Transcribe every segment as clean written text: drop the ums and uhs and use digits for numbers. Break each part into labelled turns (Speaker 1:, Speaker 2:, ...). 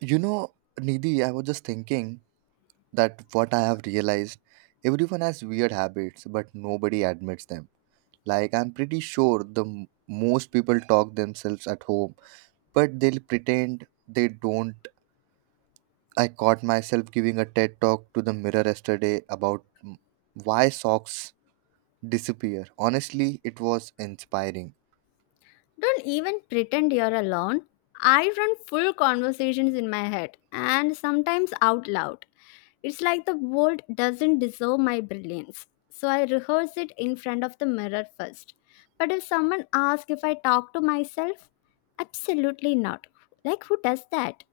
Speaker 1: You know, Nidhi, I was just thinking that what I have realized everyone has weird habits, but nobody admits them. Like, I'm pretty sure the most people talk themselves at home, but they'll pretend they don't. I caught myself giving a TED talk to the mirror yesterday about why socks disappear. Honestly, it was inspiring.
Speaker 2: Don't even pretend you're alone. I run full conversations in my head and sometimes out loud. It's like the world doesn't deserve my brilliance. So I rehearse it in front of the mirror first. But if someone asks if I talk to myself, absolutely not. Like who does that?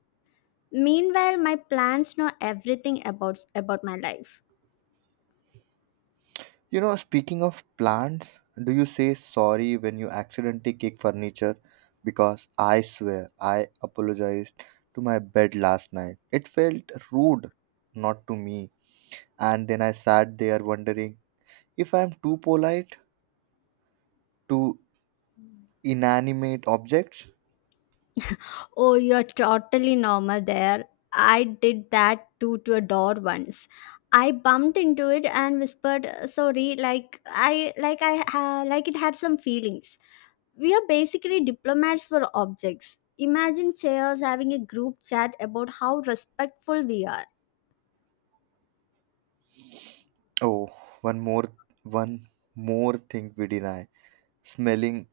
Speaker 2: Meanwhile, my plans know everything about my life.
Speaker 1: You know, speaking of plants, do you say sorry when you accidentally kick furniture? Because I swear I apologized to my bed last night. It felt rude, not to me. And then I sat there wondering if I'm too polite to inanimate objects.
Speaker 2: Oh, you're totally normal there. I did that too to a door once. I bumped into it and whispered, sorry," like it had some feelings. We are basically diplomats for objects. Imagine chairs having a group chat about how respectful we are.
Speaker 1: Oh, one more, one more thing we deny. Smelling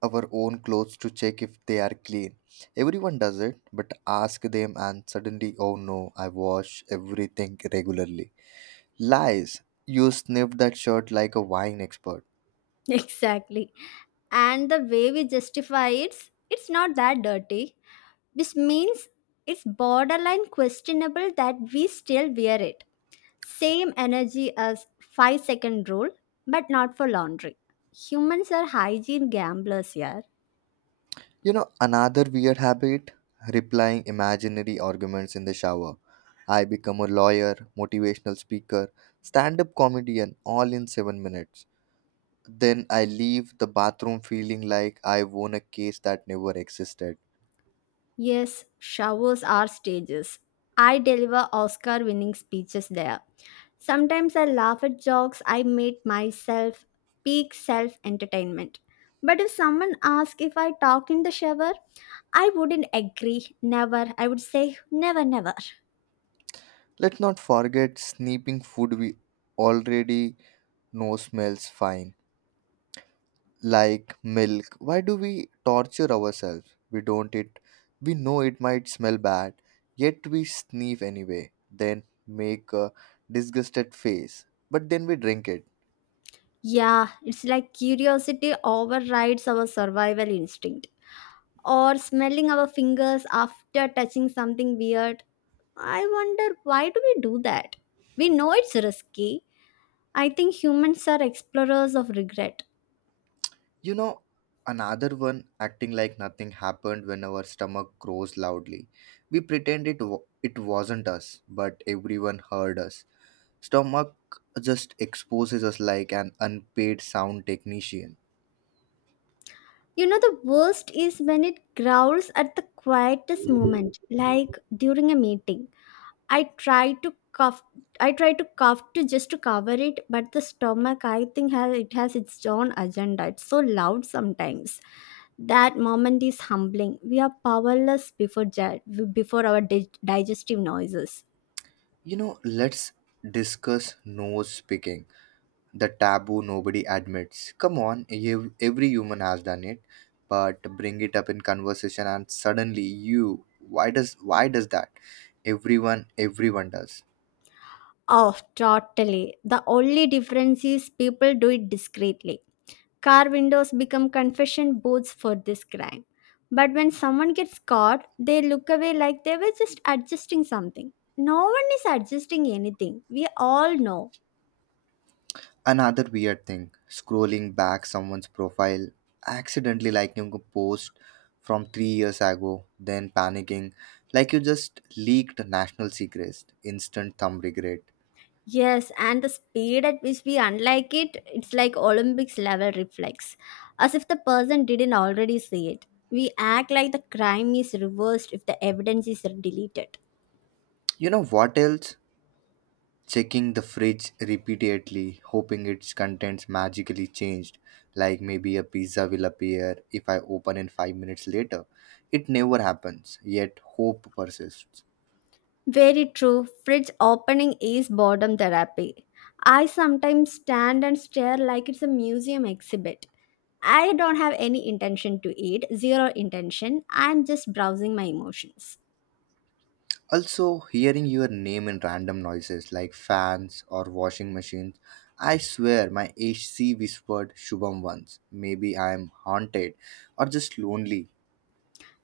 Speaker 1: our own clothes to check if they are clean. Everyone does it, but ask them, and suddenly, oh no, I wash everything regularly. Lies. You sniff that shirt like a wine expert.
Speaker 2: Exactly. And the way we justify it, it's not that dirty. Which means it's borderline questionable that we still wear it. Same energy as 5-second rule, but not for laundry. Humans are hygiene gamblers here.
Speaker 1: You know, another weird habit replying imaginary arguments in the shower. I become a lawyer, motivational speaker, stand up comedian, all in 7 minutes. Then I leave the bathroom feeling like I won a case that never existed.
Speaker 2: Yes, showers are stages. I deliver Oscar winning speeches there. Sometimes I laugh at jokes I made myself, peak self entertainment. But if someone asks if I talk in the shower, I wouldn't agree. Never. I would say never, never.
Speaker 1: Let's not forget sneaking food we already know smells fine, like milk. Why do we torture ourselves? We don't it. We know it might smell bad, yet we sneeze anyway. Then make a disgusted face, but then we drink it.
Speaker 2: Yeah, it's like curiosity overrides our survival instinct, or smelling our fingers after touching something weird. I wonder, why do we do that? We know it's risky. I think humans are explorers of regret.
Speaker 1: You know, another one acting like nothing happened when our stomach grows loudly. We pretend it wasn't us, but everyone heard us. Stomach just exposes us like an unpaid sound technician.
Speaker 2: You know, the worst is when it growls at the quietest moment, like during a meeting. I try to cough. I try to cough to Just to cover it, but the stomach, I think, has it has its own agenda. It's so loud sometimes. That moment is humbling. We are powerless before before our digestive noises.
Speaker 1: You know, let's discuss nose picking, the taboo nobody admits. Come on, every human has done it, but bring it up in conversation and suddenly you, why does that? Everyone does.
Speaker 2: Oh, totally. The only difference is people do it discreetly. Car windows become confession booths for this crime. But when someone gets caught, they look away like they were just adjusting something. No one is adjusting anything. We all know.
Speaker 1: Another weird thing, scrolling back someone's profile, accidentally liking a post from 3 years ago, then panicking, like you just leaked national secrets, instant thumb regret.
Speaker 2: Yes, and the speed at which we unlike it, it's like Olympics level reflex, as if the person didn't already see it. We act like the crime is reversed if the evidence is deleted.
Speaker 1: You know what else? Checking the fridge repeatedly, hoping its contents magically changed, like maybe a pizza will appear if I open in 5 minutes later. It never happens, yet hope persists.
Speaker 2: Very true. Fridge opening is boredom therapy. I sometimes stand and stare like it's a museum exhibit. I don't have any intention to eat, zero intention. I'm just browsing my emotions.
Speaker 1: Also, hearing your name in random noises like fans or washing machines, I swear my HC whispered Shubham once. Maybe I am haunted or just lonely.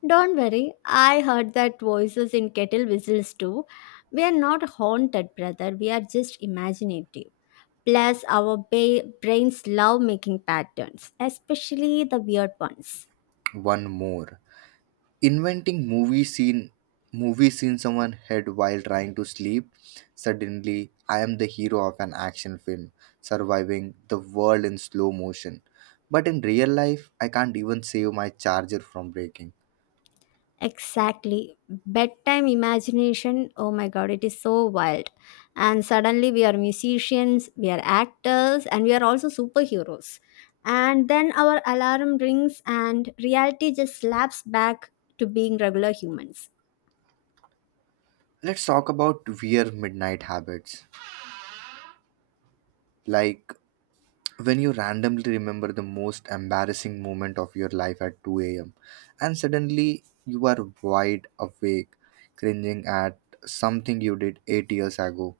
Speaker 2: Don't worry, I heard that voices in kettle whistles too. We are not haunted, brother, we are just imaginative. Plus, our brains love making patterns, especially the weird ones.
Speaker 1: One more. Inventing movie scene someone had while trying to sleep. Suddenly I am the hero of an action film, surviving the world in slow motion. But in real life I can't even save my charger from breaking.
Speaker 2: Exactly. Bedtime imagination, oh my god, it is so wild. And suddenly, we are musicians, we are actors, and we are also superheroes. And then our alarm rings, and reality just slaps back to being regular humans.
Speaker 1: Let's talk about weird midnight habits, like when you randomly remember the most embarrassing moment of your life at 2 a.m. and suddenly you are wide awake, cringing at something you did 8 years ago.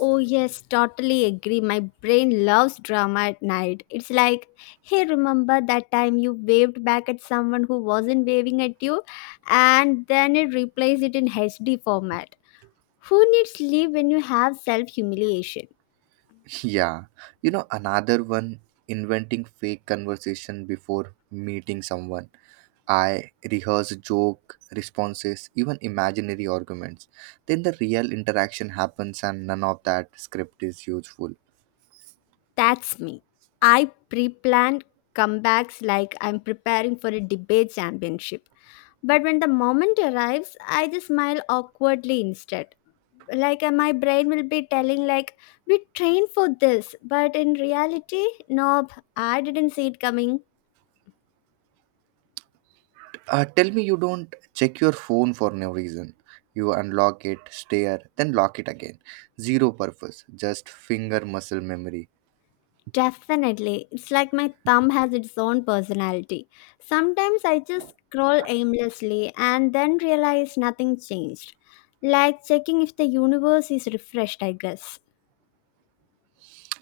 Speaker 2: Oh, yes, totally agree. My brain loves drama at night. It's like, hey, remember that time you waved back at someone who wasn't waving at you? And then it replays it in HD format. Who needs sleep when you have self humiliation?
Speaker 1: Yeah, you know, another one inventing fake conversation before meeting someone. I rehearse joke responses, even imaginary arguments. Then the real interaction happens, and none of that script is useful.
Speaker 2: That's me. I pre plan comebacks like I'm preparing for a debate championship. But when the moment arrives, I just smile awkwardly instead. Like, my brain will be telling like, we trained for this, but in reality, nope, I didn't see it coming.
Speaker 1: Tell me you don't check your phone for no reason. You unlock it, stare, then lock it again. Zero purpose, just finger muscle memory.
Speaker 2: Definitely, it's like my thumb has its own personality. Sometimes I just scroll aimlessly and then realize nothing changed, like checking if the universe is refreshed, I guess.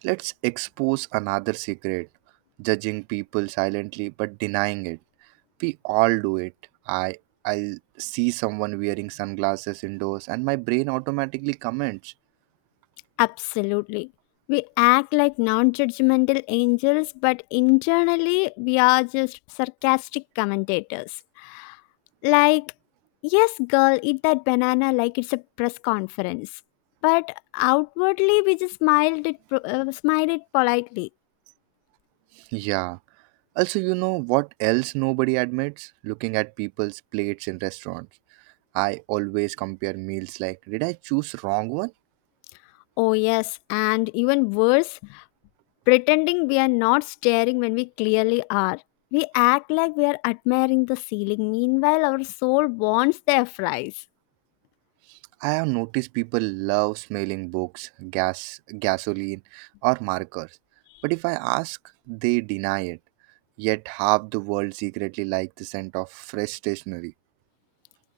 Speaker 1: Let's expose another secret judging people silently but denying it. We all do it. I'll see someone wearing sunglasses indoors and my brain automatically comments.
Speaker 2: Absolutely. We act like non-judgmental angels, but internally we are just sarcastic commentators. Like, yes, girl, eat that banana like it's a press conference. But outwardly, we just smiled it, smiled it politely.
Speaker 1: Yeah. Also, you know what else nobody admits? Looking at people's plates in restaurants. I always compare meals like, did I choose wrong one?
Speaker 2: Oh, yes, and even worse, pretending we are not staring when we clearly are. We act like we are admiring the ceiling. Meanwhile, our soul wants their fries.
Speaker 1: I have noticed people love smelling books, gas, gasoline or markers. But if I ask, they deny it. Yet half the world secretly like the scent of fresh stationery.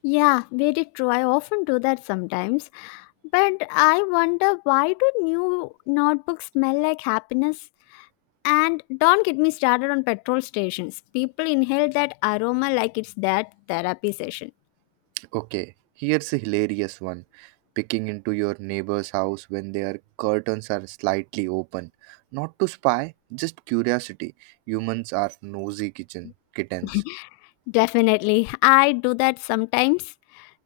Speaker 2: Yeah, very true. I often do that sometimes. But I wonder, why do new notebooks smell like happiness? And don't get me started on petrol stations. People inhale that aroma like it's their therapy session.
Speaker 1: Okay, here's a hilarious one. Picking into your neighbor's house when their curtains are slightly open. Not to spy, just curiosity. Humans are nosy kitchen kittens.
Speaker 2: Definitely. I do that sometimes.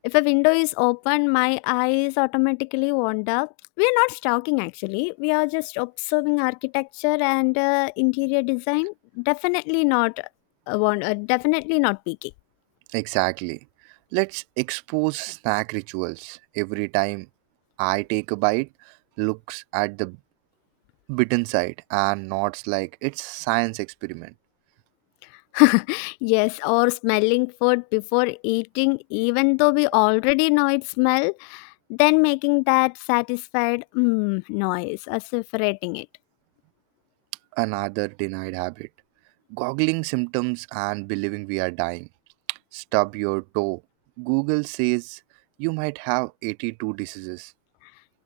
Speaker 2: If a window is open, my eyes automatically wander. We are not stalking actually. We are just observing architecture and interior design. Definitely not definitely not peeking.
Speaker 1: Exactly. Let's expose snack rituals. Every time I take a bite, looks at the bitten side and nods like it's science experiment.
Speaker 2: Yes, or smelling food before eating even though we already know its smell. Then making that satisfied noise as if rating it.
Speaker 1: Another denied habit. Goggling symptoms and believing we are dying. Stub your toe. Google says you might have 82 diseases.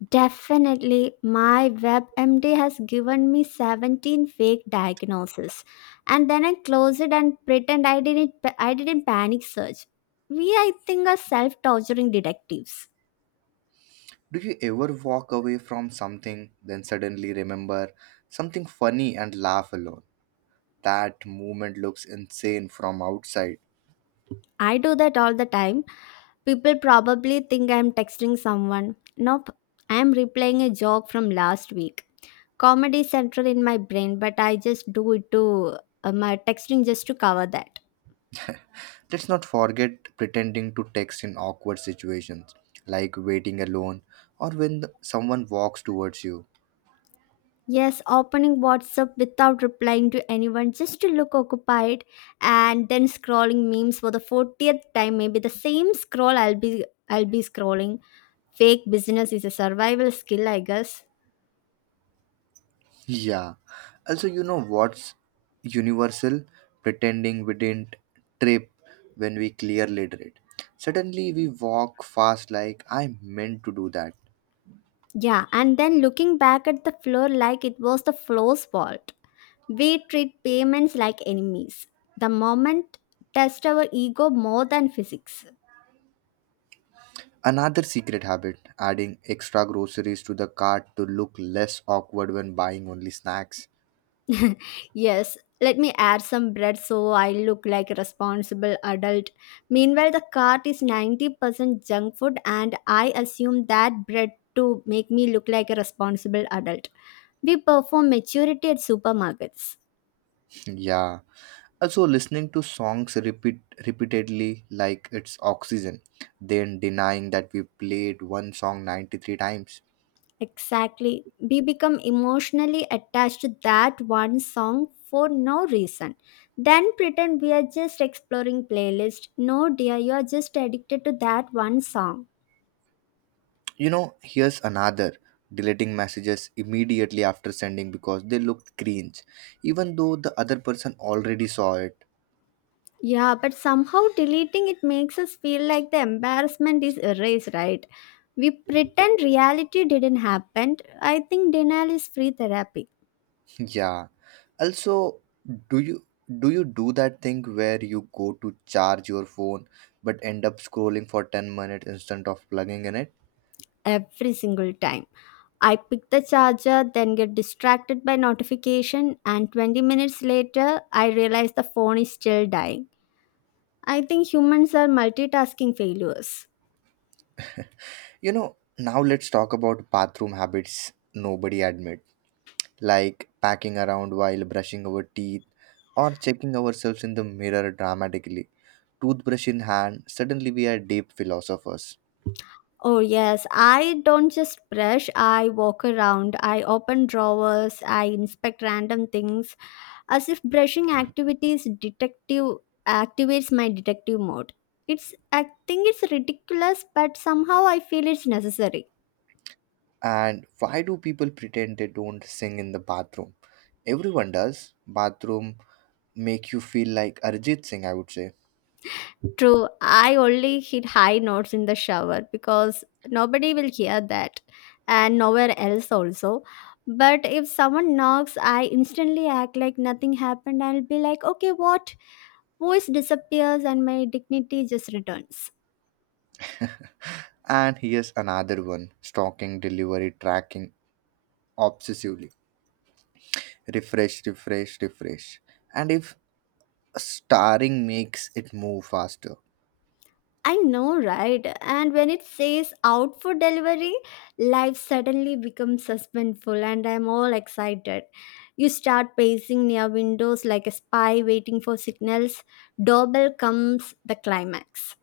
Speaker 2: Definitely, my WebMD has given me 17 fake diagnoses, and then I close it and pretend I didn't. I didn't panic search. We, I think, are self torturing detectives.
Speaker 1: Do you ever walk away from something, then suddenly remember something funny and laugh alone? That movement looks insane from outside.
Speaker 2: I do that all the time. People probably think I'm texting someone. Nope, I'm replaying a joke from last week. Comedy central in my brain, but I just do it to my texting, just to cover that.
Speaker 1: Let's not forget pretending to text in awkward situations, like waiting alone or when someone walks towards you.
Speaker 2: Yes, opening WhatsApp without replying to anyone just to look occupied, and then scrolling memes for the 40th time, maybe the same scroll I'll be scrolling. Fake business is a survival skill, I guess.
Speaker 1: Yeah. Also, you know what's universal? Pretending we didn't trip when we clearly did. Suddenly, we walk fast like, I meant to do that.
Speaker 2: Yeah, and then looking back at the floor like it was the floor's fault. We treat payments like enemies. The moment test our ego more than physics.
Speaker 1: Another secret habit adding extra groceries to the cart to look less awkward when buying only snacks.
Speaker 2: Yes, let me add some bread so I look like a responsible adult. Meanwhile, the cart is 90% junk food, and I assume that bread to make me look like a responsible adult. We perform maturity at supermarkets.
Speaker 1: Yeah. Also, listening to songs repeatedly like it's oxygen, then denying that we played one song 93 times.
Speaker 2: Exactly. We become emotionally attached to that one song for no reason. Then pretend we are just exploring playlist. No dear, you are just addicted to that one song.
Speaker 1: You know, here's another deleting messages immediately after sending because they looked cringe, even though the other person already saw it.
Speaker 2: Yeah, but somehow deleting it makes us feel like the embarrassment is erased, right? We pretend reality didn't happen. I think denial is free therapy.
Speaker 1: Yeah. Also, do you do you do that thing where you go to charge your phone but end up scrolling for 10 minutes instead of plugging in it?
Speaker 2: Every single time. I pick the charger, then get distracted by notification, and 20 minutes later, I realize the phone is still dying. I think humans are multitasking failures.
Speaker 1: You know, now let's talk about bathroom habits nobody admit, like packing around while brushing our teeth or checking ourselves in the mirror dramatically. Toothbrush in hand, suddenly we are deep philosophers.
Speaker 2: Oh, yes, I don't just brush, I walk around, I open drawers, I inspect random things, as if brushing activities detective activates my detective mode. It's I think it's ridiculous, but somehow I feel it's necessary.
Speaker 1: And why do people pretend they don't sing in the bathroom? Everyone does. Bathroom make you feel like Arjit Singh, I would say.
Speaker 2: True, I only hit high notes in the shower because nobody will hear that, and nowhere else also. But if someone knocks, I instantly act like nothing happened. I'll be like, okay, what? Voice disappears and my dignity just returns.
Speaker 1: And here's another one, stalking delivery tracking obsessively. Refresh, refresh, refresh. And if starring makes it move faster.
Speaker 2: I know, right? And when it says out for delivery, life suddenly becomes suspenseful, and I'm all excited. You start pacing near windows like a spy waiting for signals. Doorbell comes the climax.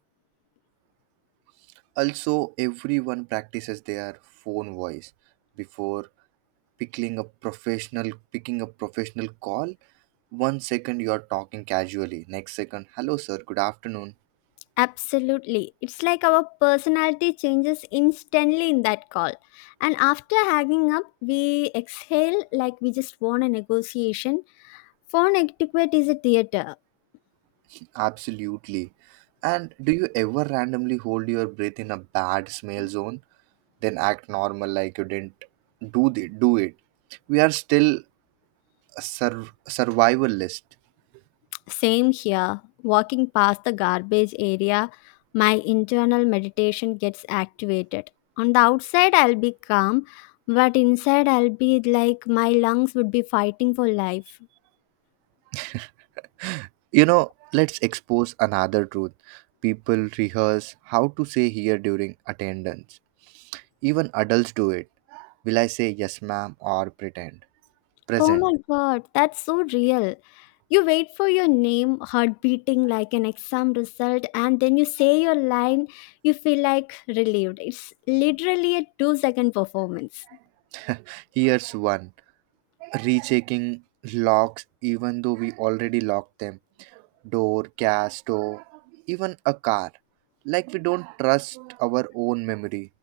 Speaker 1: Also, everyone practices their phone voice before picking a professional call. 1 second you are talking casually, next second, hello sir, good afternoon.
Speaker 2: Absolutely. It's like our personality changes instantly in that call. And after hanging up, we exhale like we just won a negotiation. Phone etiquette is a theater.
Speaker 1: Absolutely. And do you ever randomly hold your breath in a bad smell zone? Then act normal like you didn't do it. We are still a survivalist.
Speaker 2: Same here. Walking past the garbage area, my internal meditation gets activated. On the outside, I'll be calm, but inside, I'll be like my lungs would be fighting for life.
Speaker 1: You know, let's expose another truth. People rehearse how to say here during attendance. Even adults do it. Will I say yes, ma'am, or pretend?
Speaker 2: Oh
Speaker 1: Present.
Speaker 2: my god, that's so real. You wait for your name, heart beating like an exam result, and then you say your line, you feel like relieved. It's literally a 2 second performance.
Speaker 1: Here's one. Rechecking locks, even though we already locked them. Door, gas stove, even a car. Like we don't trust our own memory.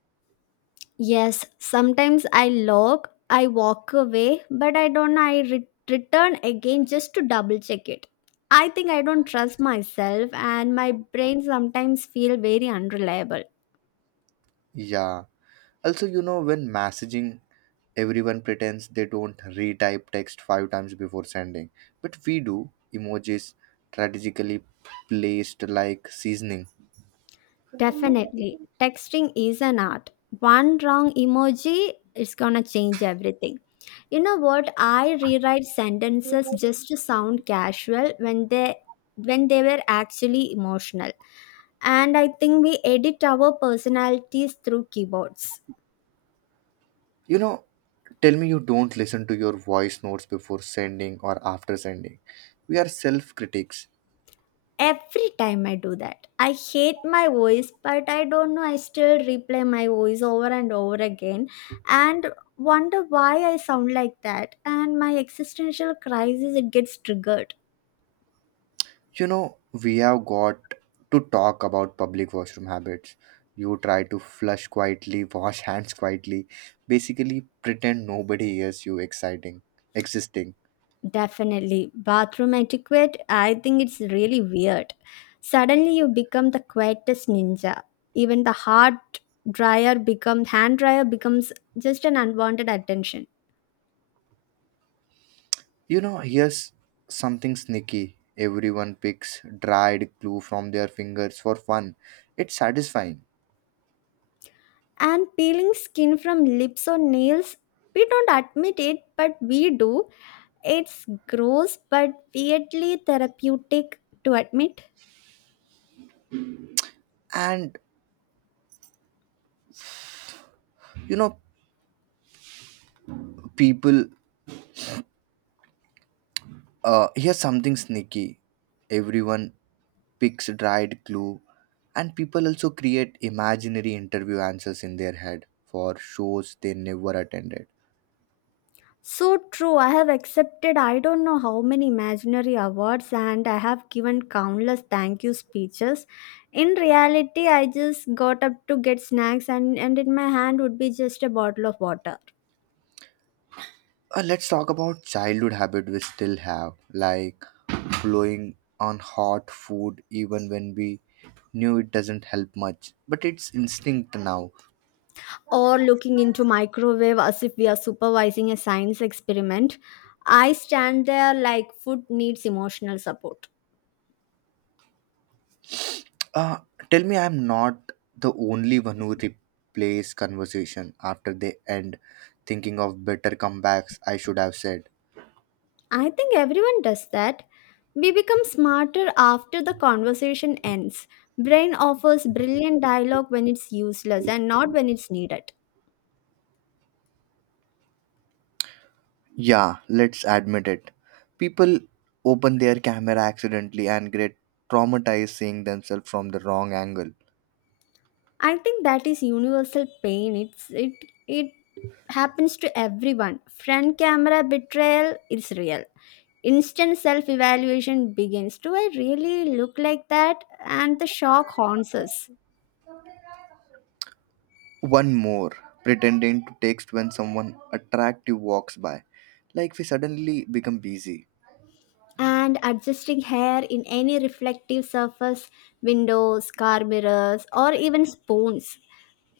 Speaker 2: Yes, sometimes I log, I walk away, but I don't I re- return again just to double check it. I think I don't trust myself and my brain sometimes feel very unreliable.
Speaker 1: Yeah. Also, you know, when messaging, everyone pretends they don't retype text five times before sending, but we do. Emojis strategically placed like seasoning.
Speaker 2: Definitely. Texting is an art. One wrong emoji, it's going to change everything. You know what? I rewrite sentences just to sound casual when they were actually emotional. And I think we edit our personalities through keyboards.
Speaker 1: You know, tell me you don't listen to your voice notes before sending or after sending. We are self critics.
Speaker 2: Every time I do that, I hate my voice, but I don't know. I still replay my voice over and over again and wonder why I sound like that. And my existential crisis, it gets triggered.
Speaker 1: You know, we have got to talk about public washroom habits. You try to flush quietly, wash hands quietly, basically pretend nobody hears you exciting existing.
Speaker 2: Definitely. Bathroom etiquette, I think it's really weird. Suddenly you become the quietest ninja. Even the hard dryer become hand dryer becomes just an unwanted attention.
Speaker 1: You know, here's something sneaky. Everyone picks dried glue from their fingers for fun. It's satisfying.
Speaker 2: And peeling skin from lips or nails, we don't admit it, but we do. It's gross but weirdly therapeutic to admit.
Speaker 1: And you know, people here's something sneaky. Everyone picks dried glue and people also create imaginary interview answers in their head for shows they never attended.
Speaker 2: So true, I have accepted I don't know how many imaginary awards, and I have given countless thank you speeches. In reality, I just got up to get snacks, and in my hand would be just a bottle of water.
Speaker 1: Let's talk about childhood habit we still have, like blowing on hot food even when we knew it doesn't help much. But it's instinct now.
Speaker 2: Or looking into microwave as if we are supervising a science experiment. I stand there like food needs emotional support.
Speaker 1: Uh, Tell me I'm not the only one who replays conversation after they end, thinking of better comebacks I should have said.
Speaker 2: I think everyone does that. We become smarter after the conversation ends. Brain offers brilliant dialogue when it's useless and not when it's needed.
Speaker 1: Yeah, let's admit it. People open their camera accidentally and get traumatized seeing themselves from the wrong angle.
Speaker 2: I think that is universal pain. It happens to everyone. Friend camera betrayal is real. Instant self evaluation begins. Do I really look like that? And the shock haunts us.
Speaker 1: One more, pretending to text when someone attractive walks by. Like we suddenly become busy.
Speaker 2: And adjusting hair in any reflective surface, windows, car mirrors, or even spoons.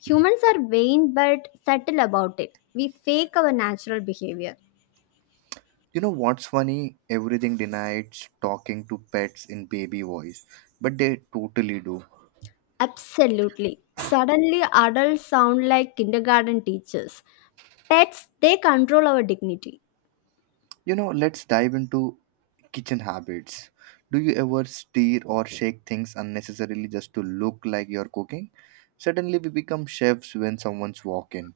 Speaker 2: Humans are vain but subtle about it. We fake our natural behavior.
Speaker 1: You know what's funny? Everything denies talking to pets in baby voice, but they totally do.
Speaker 2: Absolutely. Suddenly, adults sound like kindergarten teachers. Pets, they control our dignity.
Speaker 1: You know, let's dive into kitchen habits. Do you ever stir or shake things unnecessarily just to look like you're cooking? Suddenly we become chefs when someone's walking.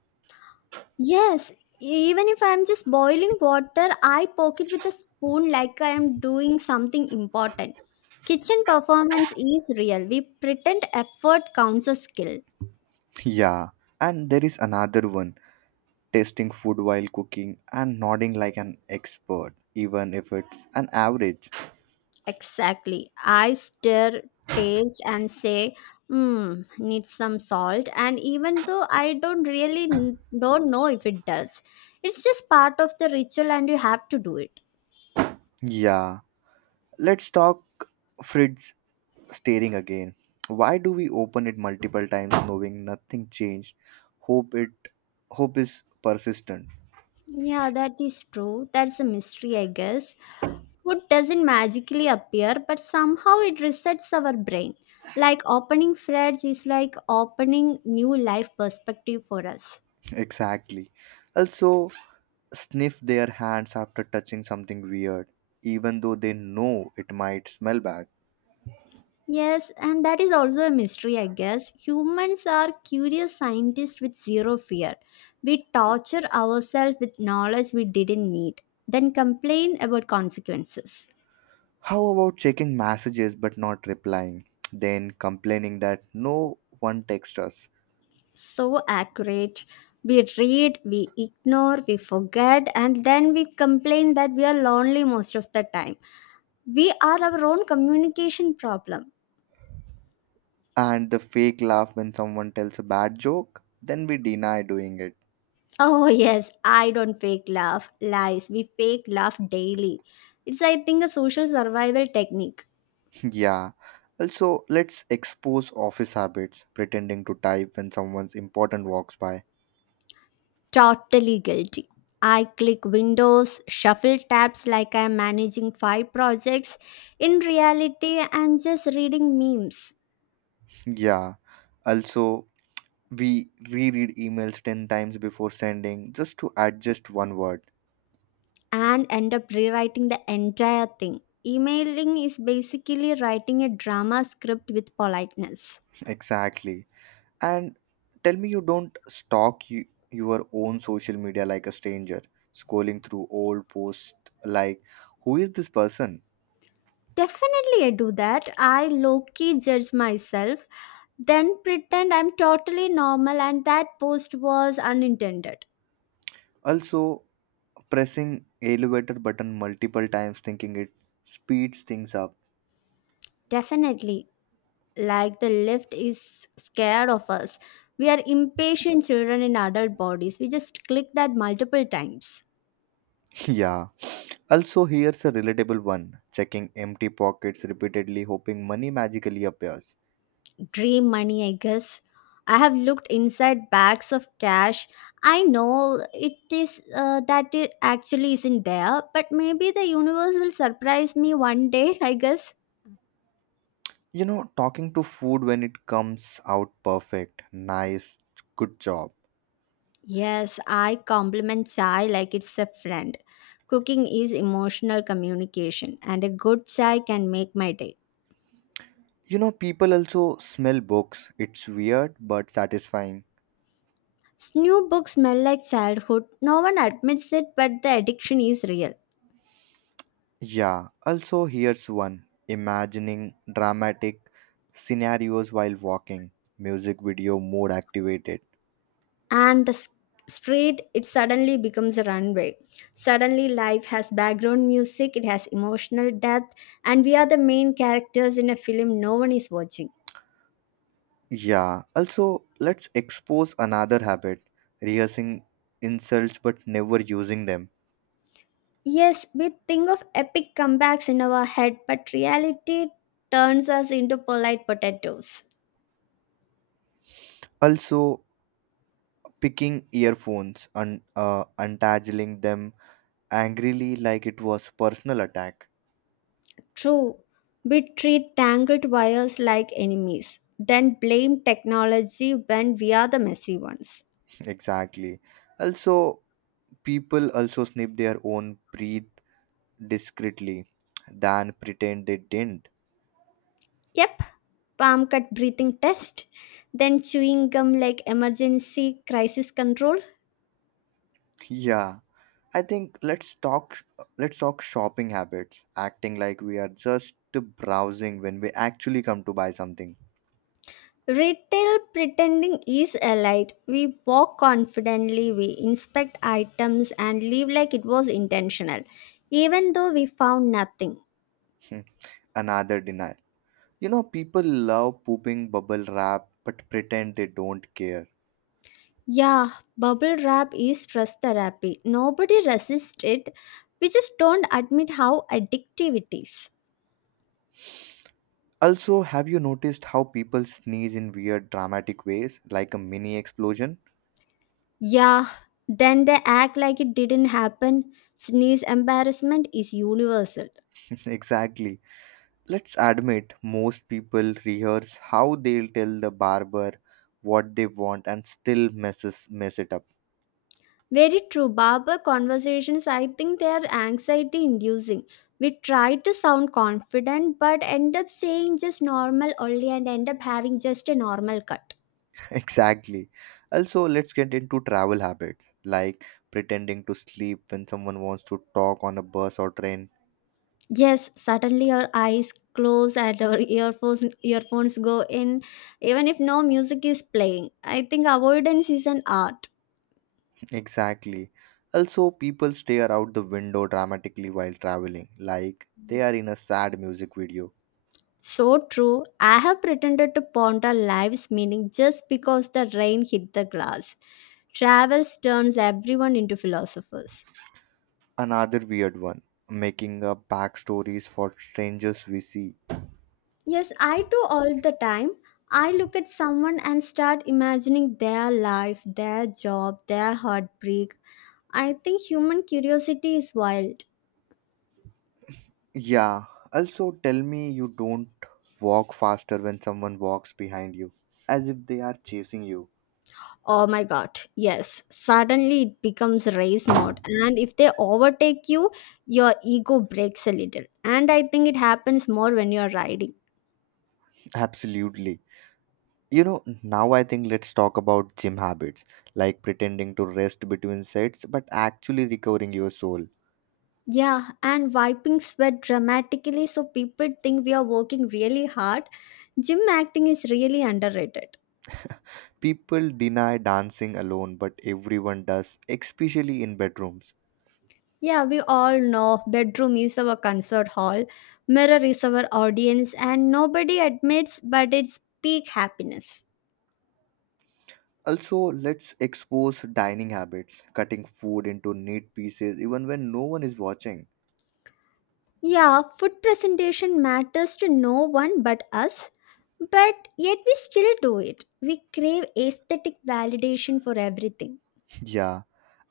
Speaker 2: Yes, even if I'm just boiling water, I poke it with a spoon like I am doing something important. Kitchen performance is real. We pretend effort counts as skill.
Speaker 1: Yeah. And there is another one tasting food while cooking and nodding like an expert, even if it's an average.
Speaker 2: Exactly. I stir, taste, and say, hmm, need some salt. And even though I don't really n- don't know if it does, it's just part of the ritual and you have to do it.
Speaker 1: Yeah, let's talk fridge staring again. Why do we open it multiple times knowing nothing changed? Hope it Hope is persistent.
Speaker 2: Yeah, that is true. That's a mystery, I guess. Food doesn't magically appear, but somehow it resets our brain. Like opening fridge is like opening new life perspective for us.
Speaker 1: Exactly. Also sniff their hands after touching something weird, even though they know it might smell bad.
Speaker 2: Yes, and that is also a mystery, I guess. Humans are curious scientists with zero fear. We torture ourselves with knowledge we didn't need, then complain about consequences.
Speaker 1: How about checking messages but not replying? Then complaining that no one texts us.
Speaker 2: So accurate. We read, we ignore, we forget, and then we complain that we are lonely most of the time. We are our own communication problem.
Speaker 1: And the fake laugh when someone tells a bad joke, then we deny doing it.
Speaker 2: Oh, yes, I don't fake laugh. Lies. We fake laugh daily. It's, I think, a social survival technique.
Speaker 1: Yeah. Also, let's expose office habits, pretending to type when someone's important walks by.
Speaker 2: Totally guilty. I click windows, shuffle tabs like I'm managing five projects. In reality, I'm just reading memes
Speaker 1: Yeah. Also, we reread emails 10 times before sending just to adjust one word.
Speaker 2: and end up rewriting the entire thing. Emailing is basically writing a drama script with politeness.
Speaker 1: Exactly. And tell me you don't stalk your own social media like a stranger, scrolling through old posts like, who is this person?
Speaker 2: Definitely, I do that. I low key judge myself, then pretend I'm totally normal and that post was unintended.
Speaker 1: Also, pressing elevator button multiple times thinking it speeds things up.
Speaker 2: Definitely, like the left is scared of us. We are impatient children in adult bodies. We just click that multiple times.
Speaker 1: Yeah, also here's a relatable one, checking empty pockets repeatedly hoping money magically appears.
Speaker 2: Dream money, I guess. I have looked inside bags of cash. I know it is that it actually isn't there, but maybe the universe will surprise me one day, I guess.
Speaker 1: You know, talking to food when it comes out perfect. Nice, good job.
Speaker 2: Yes, I compliment chai like it's a friend. Cooking is emotional communication, and a good chai can make my day.
Speaker 1: You know, people also smell books, it's weird but satisfying.
Speaker 2: New books smell like childhood. No one admits it, but the addiction is real.
Speaker 1: Yeah, also here's one, imagining dramatic scenarios while walking, music video mode activated.
Speaker 2: And the s- Street, it suddenly becomes a runway. Suddenly, life has background music, it has emotional depth, and we are the main characters in a film no one is watching.
Speaker 1: Yeah, also, let's expose another habit rehearsing insults but never using them.
Speaker 2: Yes, we think of epic comebacks in our head, but reality turns us into polite potatoes.
Speaker 1: Also, picking earphones and untangling them angrily like it was personal attack.
Speaker 2: True, we treat tangled wires like enemies, then blame technology when we are the messy ones.
Speaker 1: Exactly. Also, people also snip their own breath discreetly than pretend they didn't.
Speaker 2: Yep, palm cut breathing test, then chewing gum like emergency crisis control.
Speaker 1: Yeah, I think let's talk shopping habits, acting like we are just browsing when we actually come to buy something.
Speaker 2: Retail pretending is elite. We walk confidently, we inspect items and leave like it was intentional, even though we found nothing.
Speaker 1: Hmm. Another denial. You know, people love pooping bubble wrap but pretend they don't care.
Speaker 2: Yeah, bubble wrap is stress therapy. Nobody resists it. We just don't admit how addictive it is.
Speaker 1: Also, have you noticed how people sneeze in weird dramatic ways, like a mini explosion?
Speaker 2: Yeah, then they act like it didn't happen. Sneeze embarrassment is universal.
Speaker 1: Exactly. Let's admit, most people rehearse how they'll tell the barber what they want and still mess it up.
Speaker 2: Very true. Barber conversations, I think they are anxiety inducing. We try to sound confident but end up saying just normal only and end up having just a normal cut.
Speaker 1: Exactly. Also, let's get into travel habits, like pretending to sleep when someone wants to talk on a bus or train.
Speaker 2: Yes, suddenly our eyes close and our earphones go in even if no music is playing. I think avoidance is an art.
Speaker 1: Exactly. Also, people stare out the window dramatically while traveling, like they are in a sad music video.
Speaker 2: So true. I have pretended to ponder life's meaning just because the rain hit the glass. Travels turns everyone into philosophers.
Speaker 1: Another weird one, making up backstories for strangers we see.
Speaker 2: Yes, I do all the time. I look at someone and start imagining their life, their job, their heartbreak. I think human curiosity is wild.
Speaker 1: Yeah, also tell me you don't walk faster when someone walks behind you, as if they are chasing you.
Speaker 2: Oh my god, yes. Suddenly it becomes race mode. And if they overtake you, your ego breaks a little. And I think it happens more when you're riding.
Speaker 1: Absolutely. You know, now I think let's talk about gym habits, like pretending to rest between sets but actually recovering your soul.
Speaker 2: Yeah, and wiping sweat dramatically so people think we are working really hard. Gym acting is really underrated.
Speaker 1: People deny dancing alone, but everyone does, especially in bedrooms.
Speaker 2: Yeah, we all know bedroom is our concert hall, mirror is our audience, and nobody admits but it's peak happiness.
Speaker 1: Also, let's expose dining habits, cutting food into neat pieces even when no one is watching.
Speaker 2: Yeah, food presentation matters to no one but us, but yet we still do it. We crave aesthetic validation for everything.
Speaker 1: Yeah,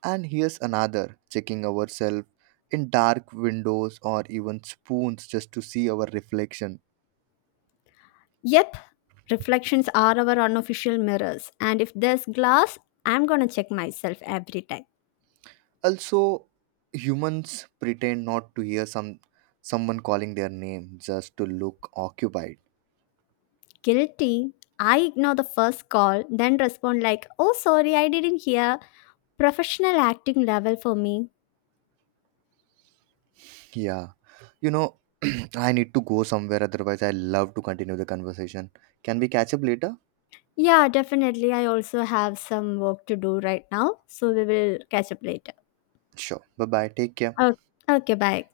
Speaker 1: and here's another, checking ourselves in dark windows or even spoons just to see our reflection.
Speaker 2: Yep, reflections are our unofficial mirrors, and if there's glass, I'm gonna check myself every time.
Speaker 1: Also, humans pretend not to hear someone calling their name just to look occupied.
Speaker 2: Guilty. I ignore the first call, then respond like, oh, sorry, I didn't hear. Professional acting level for me.
Speaker 1: Yeah. You know, I need to go somewhere, otherwise, I love to continue the conversation. Can we catch up later?
Speaker 2: Yeah, definitely. I also have some work to do right now, so we will catch up later.
Speaker 1: Sure. Bye bye. Take care.
Speaker 2: Oh, okay, bye.